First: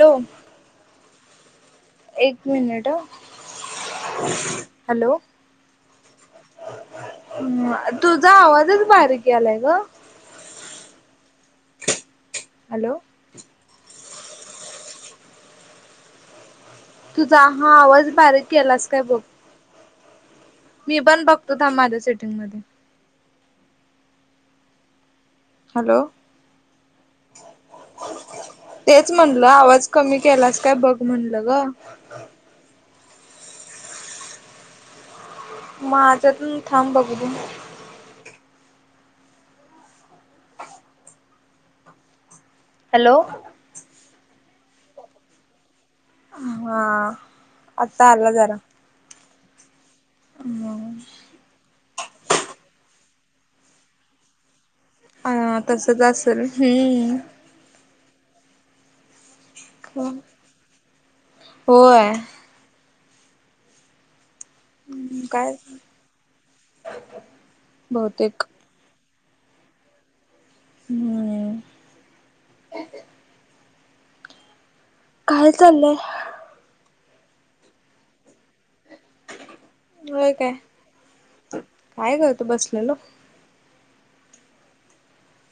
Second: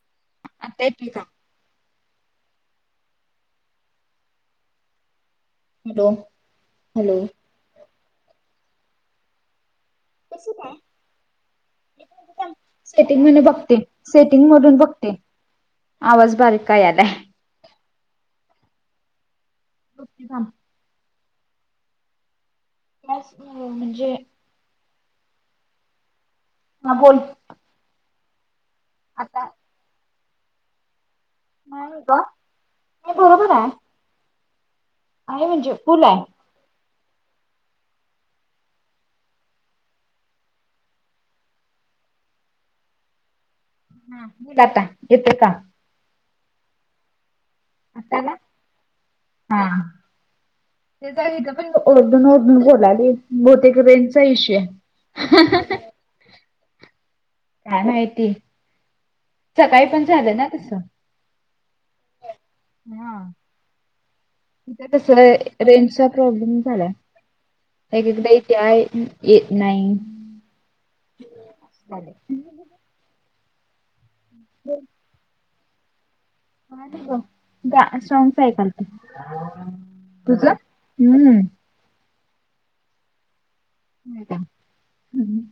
Hello! आता येतोय का? एक मिनिट हा हॅलो! हॅलो! हॅलो! हम्म तुझा आवाजच बाारीक यालाय ग? कस काय एक मिनिट थांब हॅलो सेटिंग मध्ये बघते? सेटिंग मधून बघते आवाज बारीक का या लाय तुझा हा आवाज बारीक केलास काय बघू बघते थांब मी पण बघतो थांब माझ्या सेटिंग मधून काहीच नाही म्हणजे हॅलो हा बोल तेच आता म्हणलं आवाज कमी केलास काय बघ म्हणलं ग? व्हय ग बरोबर आहे. आहे म्हणजे फुल आहे. माझातून थांब बघू दे हॅलो हा बोल आता येतोय का हा आता आला हा हे काय इथ पणओरडून ओरडून बोलाली बहुतेक रेंजचा इशू आहे हा तसच असेल हम्म काय माहिती सकाळी पण झालं ना तसं होय हा इथे कस काय रेंजचा प्रॉब्लेम झालाय एकेकदा बहुतेक इथे आहे येत नाही हम्म [unintelligible] [inaudible] काय चाललंय? काय नाही बघ गाणं सॉंगच ऐकालते होय तुझं काय? हम्म नाही काय करतो बसलेलो [unintelligible] हम ह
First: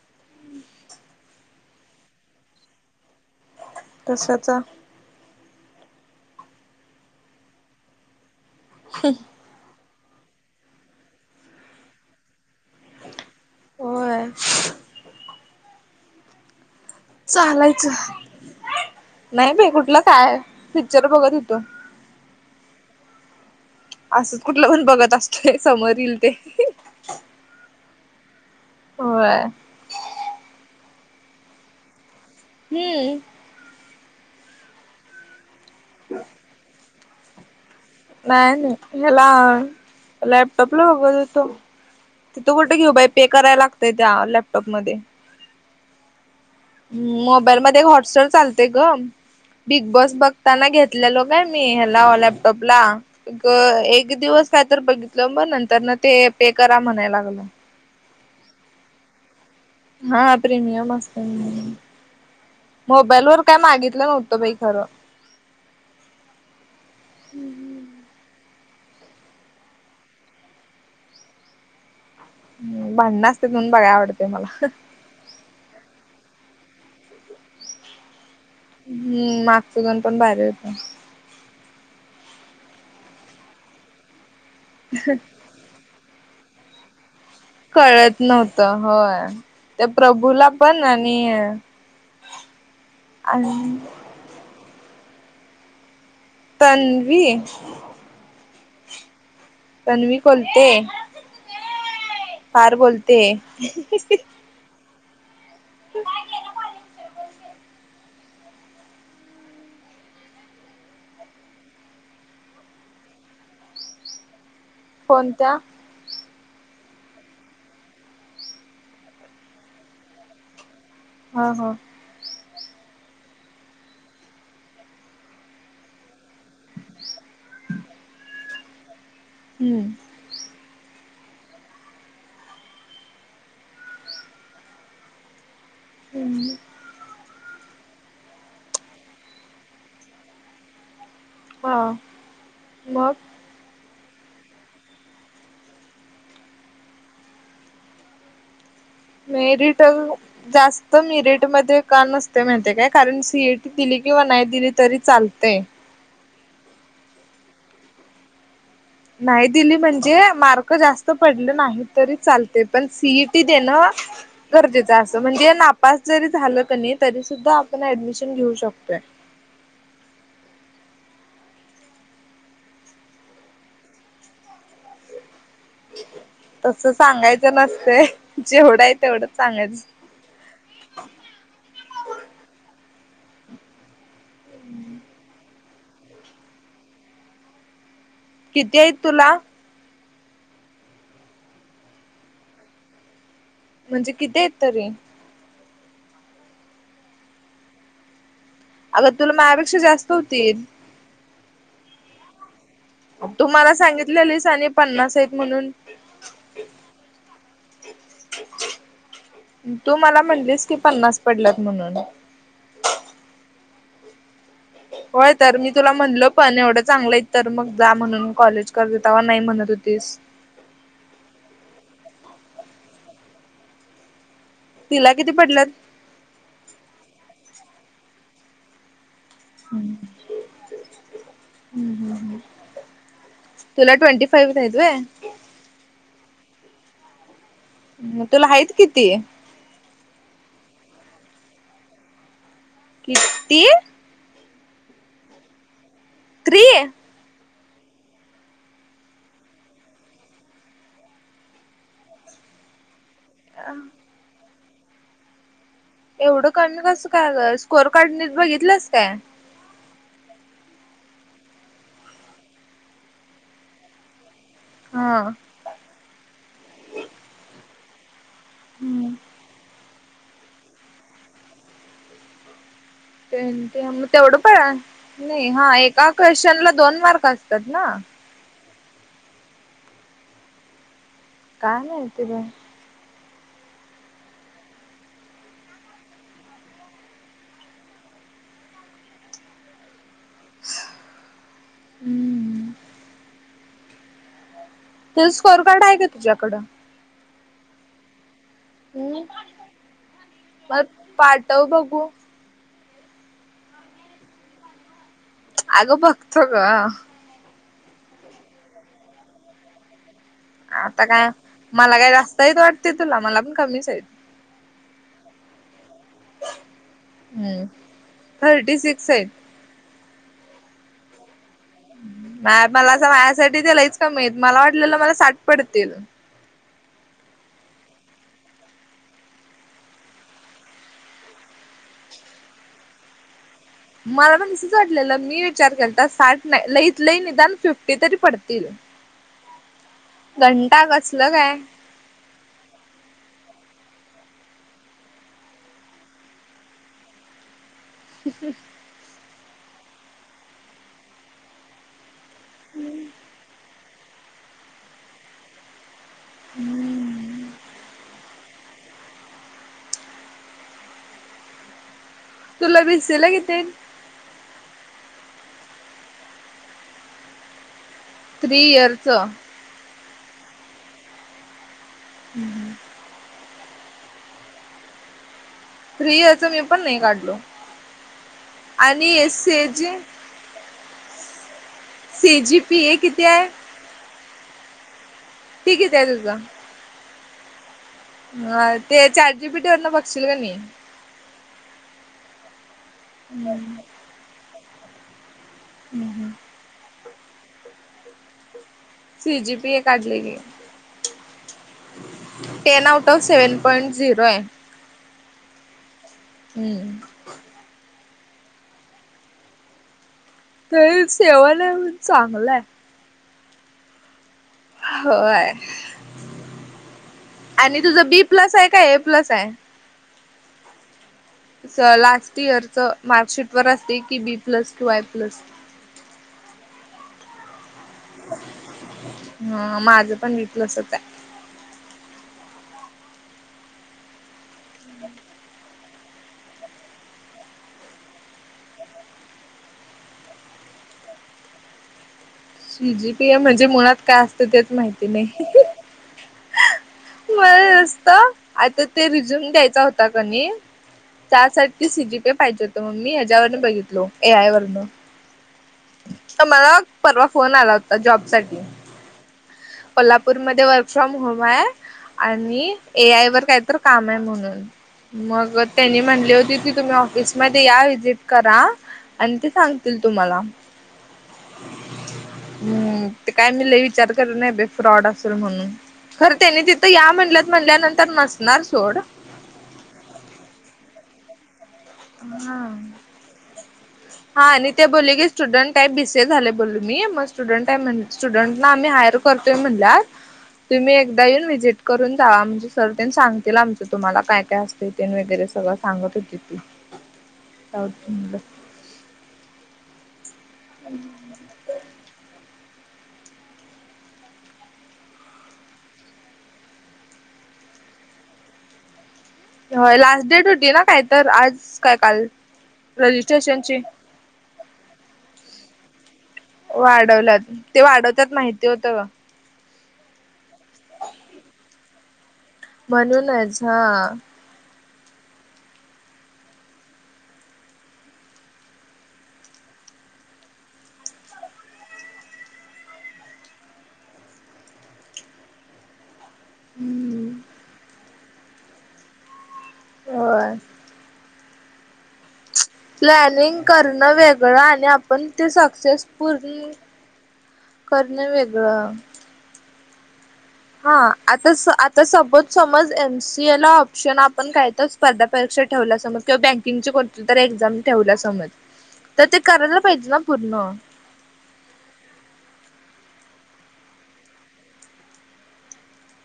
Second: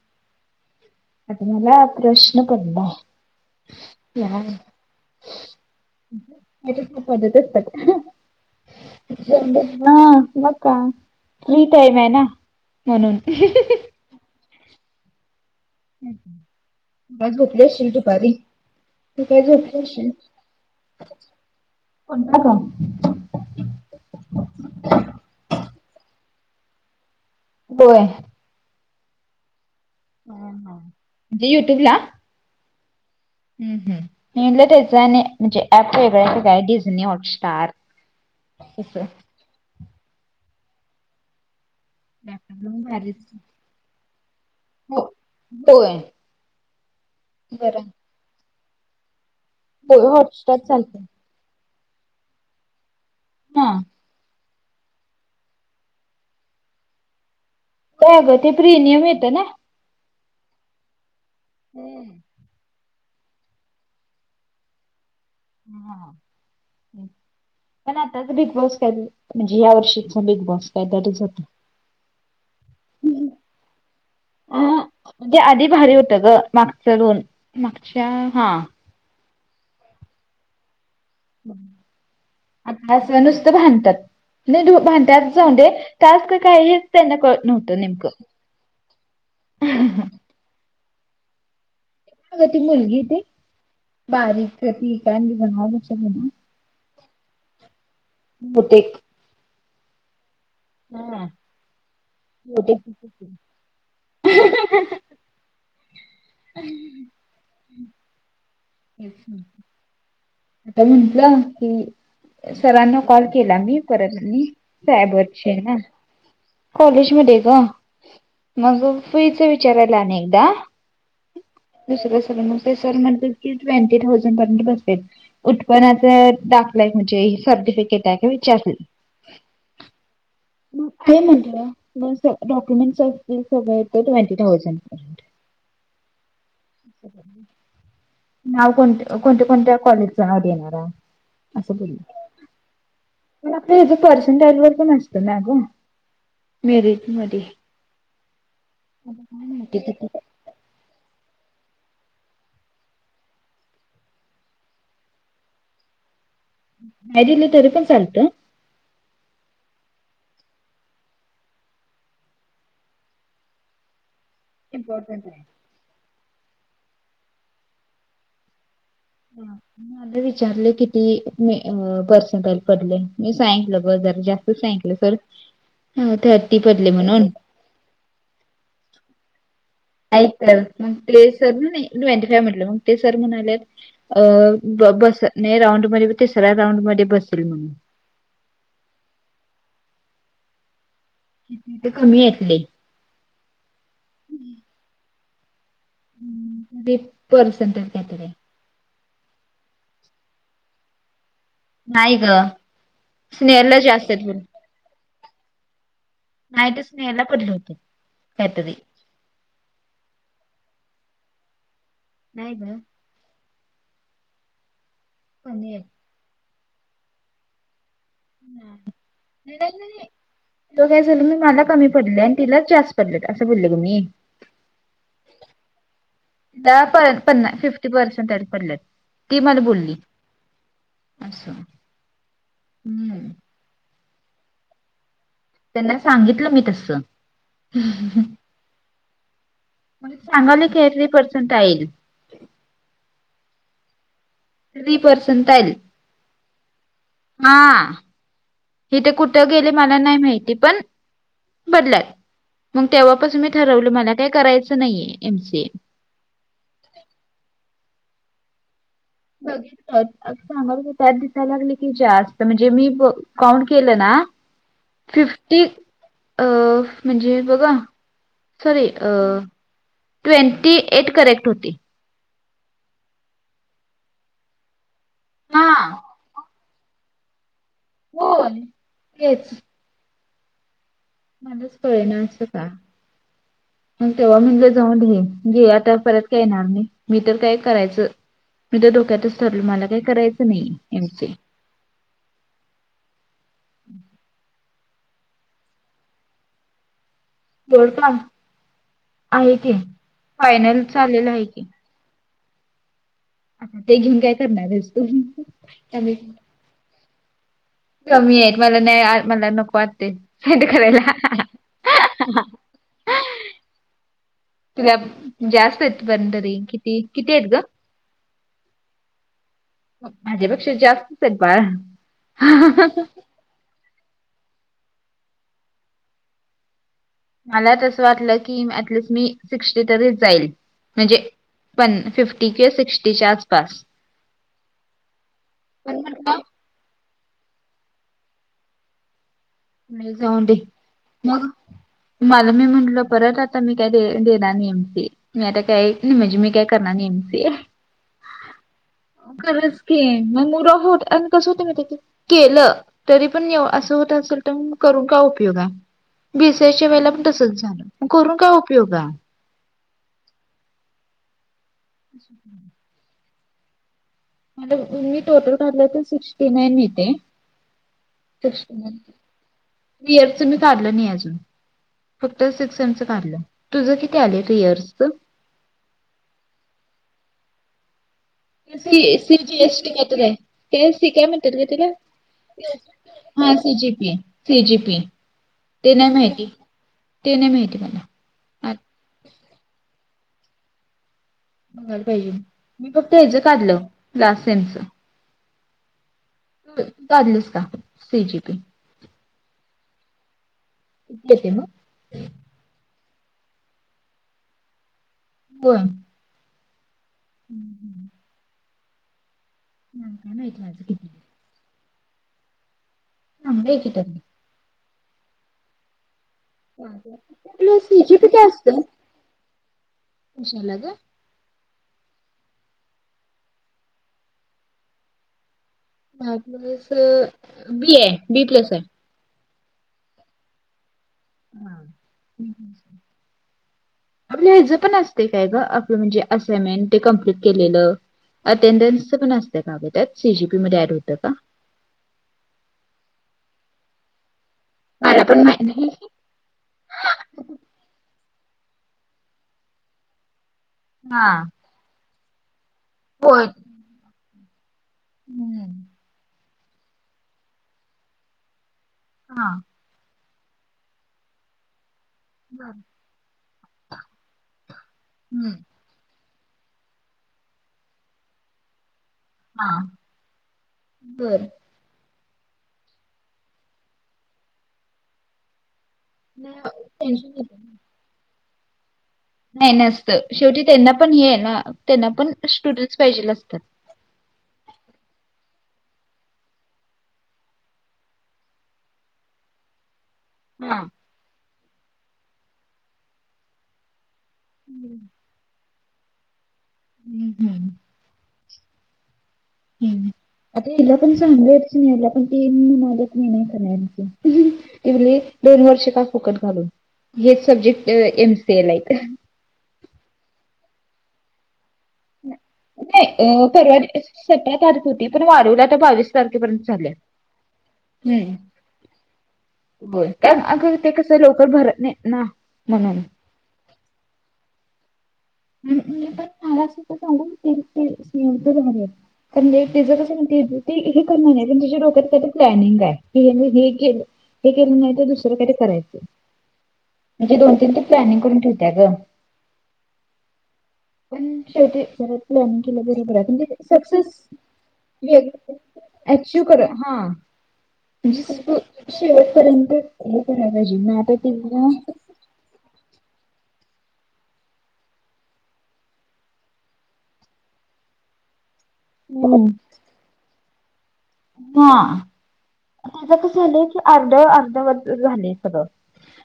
मला प्रश्न पडलाय तसच [unintelligible] [unintelligible] पडत असतात हम [unintelligible] हा मग काय फ्री टाईम आहे ना म्हणून होय [unintelligible] झोपली असशील चालायचं दुपारी नाही बाई कुठलं काय पिक्चर बघत होतो [unintelligible] असंच कुठलं पण बघत असतोय समोर येईल ते होय होय ह हा म्हणजे युट्युब ला हा हम हम मी म्हणलं त्याच आणि म्हणजे ऍप वेगळं हाय डिस्नी हॉटस्टार नाही नाही असं हला लॅपटॉपला बघत होतो तिथे लॅपटॉप कुठे घेऊ बाई पे भारीच कराय लागतय त्या लॅपटॉपमध्ये हो होय मोबाईल मध्ये बरं हॉटस्टार चालते ग बिग होय बॉस हॉटस्टार बघताना चालतय घेतल्या लो नाय मी ह्याला लॅपटॉपला हा एक दिवस काय तर बघितलं मग नंतर ना ते पे करा म्हणायला लागलं होय अगं ते प्रिमियम येत ना हा प्रीमियम असतेय हम्म मोबाईल वर काय मागितलं नव्हतं बाई खरं. हा हम्म. पण आताच बिग बॉस काय म्हणजे या वर्षीचा बिग बॉस काय तरीच होत. भांडण आसतेत म्हणून बघाय आवडते अ मला म्हणजे आधी भारी होतं ग मागच दोन मागच्या हा. हम्म मागच दोन पण भारी होत. आताच नुसतं भांणतात नाही भांडत्यात जाऊन दे जास्त काहीच त्यांना कळत नव्हतं नेमकं कळत नव्हत होय त्या प्रभूला पण आणि अग ती मुलगी त आणि बारीक ती काय बनव. तनवी होते. तणवी बोलते हा फार बहुतेक बोलते. नाही केला मा अच्छा. आता म्हटलं की सरांना कॉल केला मी परतनी काय बछ कोणत्या ना. [unintelligible] कॉलेज मध्ये ग मग फीच विचारायला अ एकदा हा हा. दु स सर म्हण की ट्वेंटी थाउजंडर्यंत बस उत्पन्नाचे दाखलाय म्हणजे सर्टिफिकेट आहे का विचारले. हम्म. मग ते म्हटलं डॉक्युमेंट अस सगळे ट्वेंटी थाउजंड पर्यंत हम. नाव कोणते कोणत्या कोणत्या कॉलेजच नाव देणारा ह मग पण आपलं इथ पर्सेंटेज वर प नसतं ना ग. मिरीट मधी. माहिती किती [unintelligible] जास्त मीरिट मध्ये का नसते माहिती काय कारण सीएटी दिली किंवा नाही दिली तरी चालते. नाही दिली तरी पण चालतंय? नाही दिली म्हणजे मार्क जास्त पडले नाही तरी चालते पण सीईटी देणं. गरजेचं असत इम्पॉर्टंट आहे. म्हणजे या नापास जरी झालं क नाही तरी सुद्धा आपण ऍडमिशन घेऊ शकतोय. हम. मला विचारले किती मी पर्सेनटल पडले मी सांकलं ब जर जास्त सांकलं सर ह. तस सांगायचं नसत जेवढं आहे तेवढं सांगायचं. ऐक मग सर फॅमिलीला मग ते सर म्हणाले. अ ब बस राऊंड मध्ये तिसऱ्या राऊंड मध्ये बसेल म्हणून किती आहेत तुला? किती ते कमी येतले. म्हणजे किती येत त रे. ह पर्सेंटे कातर अग तुला मायापेक्षा जास्त होती. नाहीय ग. तुम्हाला स्नेहरला जास्त सांगितले आहेत लिस आणि पन्नास आहेत म्हणून नाहीईट स्नेला पढती कात. तू मला म्हटलीस की पन्नास पडलात म्हणून नाहीयत. होय तर मी कमी आहे. तुला म्हणल पण एवढं चांगलं आहे तर मग जा म्हणून कॉलेज कर देतावा नाही म्हणत होतीस. तो काय झाल मी मला कमी पडले आणि तिलाच जास्त पडले असं बोलले तुम्ही तिला किती पदलंत? द पन्ना फिफ्टी पर्सेंटरी पडलेत. ती मला बोलली. असं हम्. तुला [inaudible] ट्वेंी फाव्ह [inaudible] आहित व्हय त्यांना सांगितलं मी तस. [inaudible] तुला आहेत किती म्हण [inaudible] सांगाल कॅतरी पर्संटईल कीर्ती. Three percentile. त्रीय. हा, हेथ कुठं गेले मला नाही माहिती, पण बदलात मग तेव्हापासून मी ठरवलं मला काही करायचं नाहीये एम [inaudible] सी एवढं [inaudible] कमी कस [inaudible] काय स्कोर कार्ड बघितलंस काय. [unintelligible] [inaudible] बघित सांगाल त्यात दिसाय लागले की जास्त. म्हणजे मी काउंट केलं ना, हा फिफ्टी अ म्हणजे बघा. सॉरी अ ट्वेंटी एट [inaudible] करयचे होती. ट्वेंटी मग तेवढं पण नाही. हा एका क्वेश्चनला दोन मार्क असतात ना. होय तेच. मलाच काय कळे ना माहिती बाई असं का? [inaudible] मग तेव्हा [inaudible] मीगे जाऊन घे घे आता परत का येणार नाही मी तर काय करायचं मी तर [inaudible] धोक्यातच ठरलो मला काही करायचं नाही एमचे हम्म... ते स्कॉअर कार्ड आहे का तुझ्याकडं? गोल्ड कप हम्म आहे [inaudible] ते फायनल मग चाललेलं आहे की. पाठव बघू [inaudible] अ ते घेऊन काय करणार आहेस तु आग बघतो ग कमी आहेत मला नाही. मला नको वाटते. स्वेट आता काय करायला. मला काय [inaudible] जास्तहीच वाटते तुला मला पण कमीच आहे. तुला जास्त आहेत पन तरी किती, किती आहेत ग. हम्म थर्टी सिक्स आहेत माझ्या पेक्षा जास्त [inaudible] हेत [inaudible] बा नाही मला असं माझ्यासाठी ते लईच कमीेत मला वाटलेलं, मला साठ पडतील. मला तसं वाटलं की अटलिस्ट मी सिक्स्टी तरीच जाईल म्हणजे. पण फिफ्टी किंवा सिक्स्टीच्या आसपास. मला पण तसच वाटलेलं मी विचार करता साठ म्हटलं, नाही [inaudible] ल [inaudible] कलं निदान फिफ्टी तरी पडतील, नाही जाऊन दे घंटा कसल मग काय. मला मी म्हटलो परत आता मी काय देणार [inaudible] नि एमसी [inaudible] [inaudible] म त काय निमजे मी काय करणार [inaudible] नि [inaudible] एमी [inaudible] ह खरच की [inaudible] म मुड ऑफ होत आणि कसं होत [inaudible] मी त्याची केलं तरी पण असं होत असेल तर करू का उपयोग आहे. [inaudible] बीससच्या वेळेला पण तसच झालं करून का उपयोगा. [inaudible] अच् तुला बसिये ला कितेेय? म मी टोटल काढलं तर सिक्स्टी नाईन येते. [inaudible] थ्री इयरचं इर्स मी काढलं नाही अजून फक्त सिक्स [inaudible] पलं तुझं किती आले रियार्सच. फ्री याच मी पण नाही काढलो. आणि C S T S C G केसटी काय म्हणतात ग त्याला. सी जी पी ए किती आहे हा C G P. C G P ती ते किती आहे नाही तुझं? माहिती ते नाही माहिती मला ह ते चार्ट जीपिटीवरन बघशील कनी. मी फक्त ह्याच काढलं लास्ट सेमचं. हम हम. काढलस का C G P. C G P हे काढलेली की क ते ना ten out of seven point zero आहे. होय. हम्म हम. हम. त सेवल आहे म्हणून चांगलंय. हां बे तिखट. होय आपलं आणि तुझ सी जी बी पी काय प्लस आहे का असतं? ए प्लस आहे. कशाला ग. लास्ट इयर च मार्कशीट वर असते की B plus to I plus. Plus B आहे बी प्लस आहे. हा माझं पण बी प्लसच आहे. हम. आपलं ह्याचं पण असते काय ग आपलं म्हणजे असइनमेंट ते कम्प्लीट केलेलं. अटेंडन्सच पण असतं का गं त्यात सीजीपी मध्ये ऍड होतं का? सीजी पीया म्हणजे मुळात काय असतं तेच माहिती मला नाही. पण माहित नाही. बरं असत आता ते रिझ्यूम द्यायचा होता कनी हा त्यासाठी ती सीजीपी पाहिजे होत मग मी ह्याच्यावरून बघितलो ए आय वरन हम. तर मला परवा फोन आला होता जॉब साठी हा कोल्हापूरमध्ये वर्क फ्रॉम होम आहे. आणि बरं. ए आय वर काय तर काम आहे म्हणून मग हं. त्यांनी म्हनले होती की तुम्ही ऑफिसमध्ये या विजिट करा आणि ते सांगतील तुम्हाला बर हम्म ते काय मी लई विचार करत नाहीे फ्रॉड असेल म्हणून खरं नाही त्यांनी तिथं या टेन्शन म्हंल्यात येतं ना. म्हणल्यानंतर नसणार सोड नाही नसत शेवटी त्यांना पण हे आहे ना हा ह. हा आणि ते बोलले की स्टुडंट आहे बीसीए झाले बोलू मी मग स्टुडंट आहे म्ह स्टुडंटला आम्ही हायर करतोय म्हणल्या आज हां. तुम्ही एकदा येऊन व्हिजिट करून जावा म्हणजे सर तेन सांगतील आमचं तुम्हाला काय काय असते ते हं, वगैरे सगळं सांगत होती. हम हम. [unintelligible] [unintelligible] [inaudible] नाही करण्याची तले दोन वर्ष का फुकट घालून. हेच सब्जेक्ट एम सी एल ला येतं. होय लास्ट डेट होती ना काय तर आज काय काल. नाही परवा रजिस्ट्रेशनची सतत आत होती पण वाढवला आता बावीस तारखेपर्यंत झा वाढवलात ते वाढवतात माहिती होतं हो कार अगं ते कसं लवकर भरत नाही ना. म्हणून. म्हणूनच हा मी पण मला [unintelligible] [unintelligible] तिचं कसं ये माहिती ती हे करणार ये पण तिच्या डोक्यांत काहीतरी प्लॅनिंग ये की मी हे केलं. हे केलं नाही तर दुसरं काही ते करायचं म्हणजे हम्म दोन तीन ते प्लॅनिंग करून ठेवती या ग. होय. पण शेवटी पर लर्निंग केलं बरोबर आहे प्लॅनिंग म्हणजे सक्सेस करणं वेगळं आणि आपण ते सक्सेस [inaudible] अचिव कर पूर्ण हा म्हणजे करणं वेगळं शेवटपर्यंत हे करायला पाहिजे हा ना आता तेव्हा आता सपोज समज एम सी ए ला ऑप्शन आपण काय तर स्पर्धा परीक्षा ठेवला समज किंवा बँकिंगचे कोण तर एक्झाम ठेवला समज तर ते हम्म. करायला पाहिजे ना पूर्ण. हा त्याच कस झालंय की अर्ध अर्धवट झालेय सगळ.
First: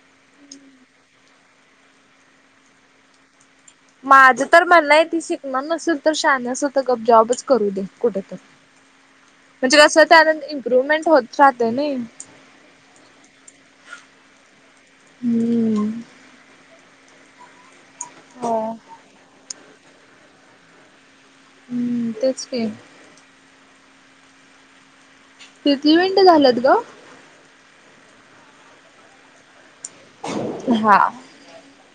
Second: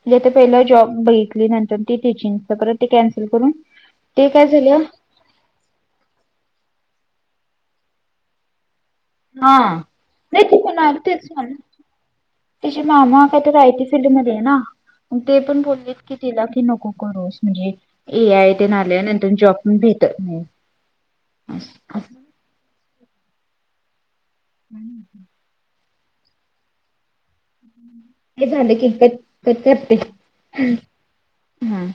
म्हणजे ते पहिलं जॉब बघितली नंतर ती टीचिंगच परत ते कॅन्सल करून - माझं तर म्हणणं ती शिकणार नसेल तर शहाणी असेल तर गप जॉबच करू दे कुठेतरी. हा म्हणजे कस त्यान इम्प्रुव्हमेंट होत राहते नी. तिचे मामा काय तर [unintelligible] सिटी मध्ये ये ना मग ते पण हम्म बोलले- कि तिला की नको करूस म्हणजे ए आय हो ते न आल्यानंतर जॉब पण भेटतं नाहीत. हम्म तेच की [inaudible] किती मिनिटं झाल्यात ग. हे झालं की हा [unintelligible] हा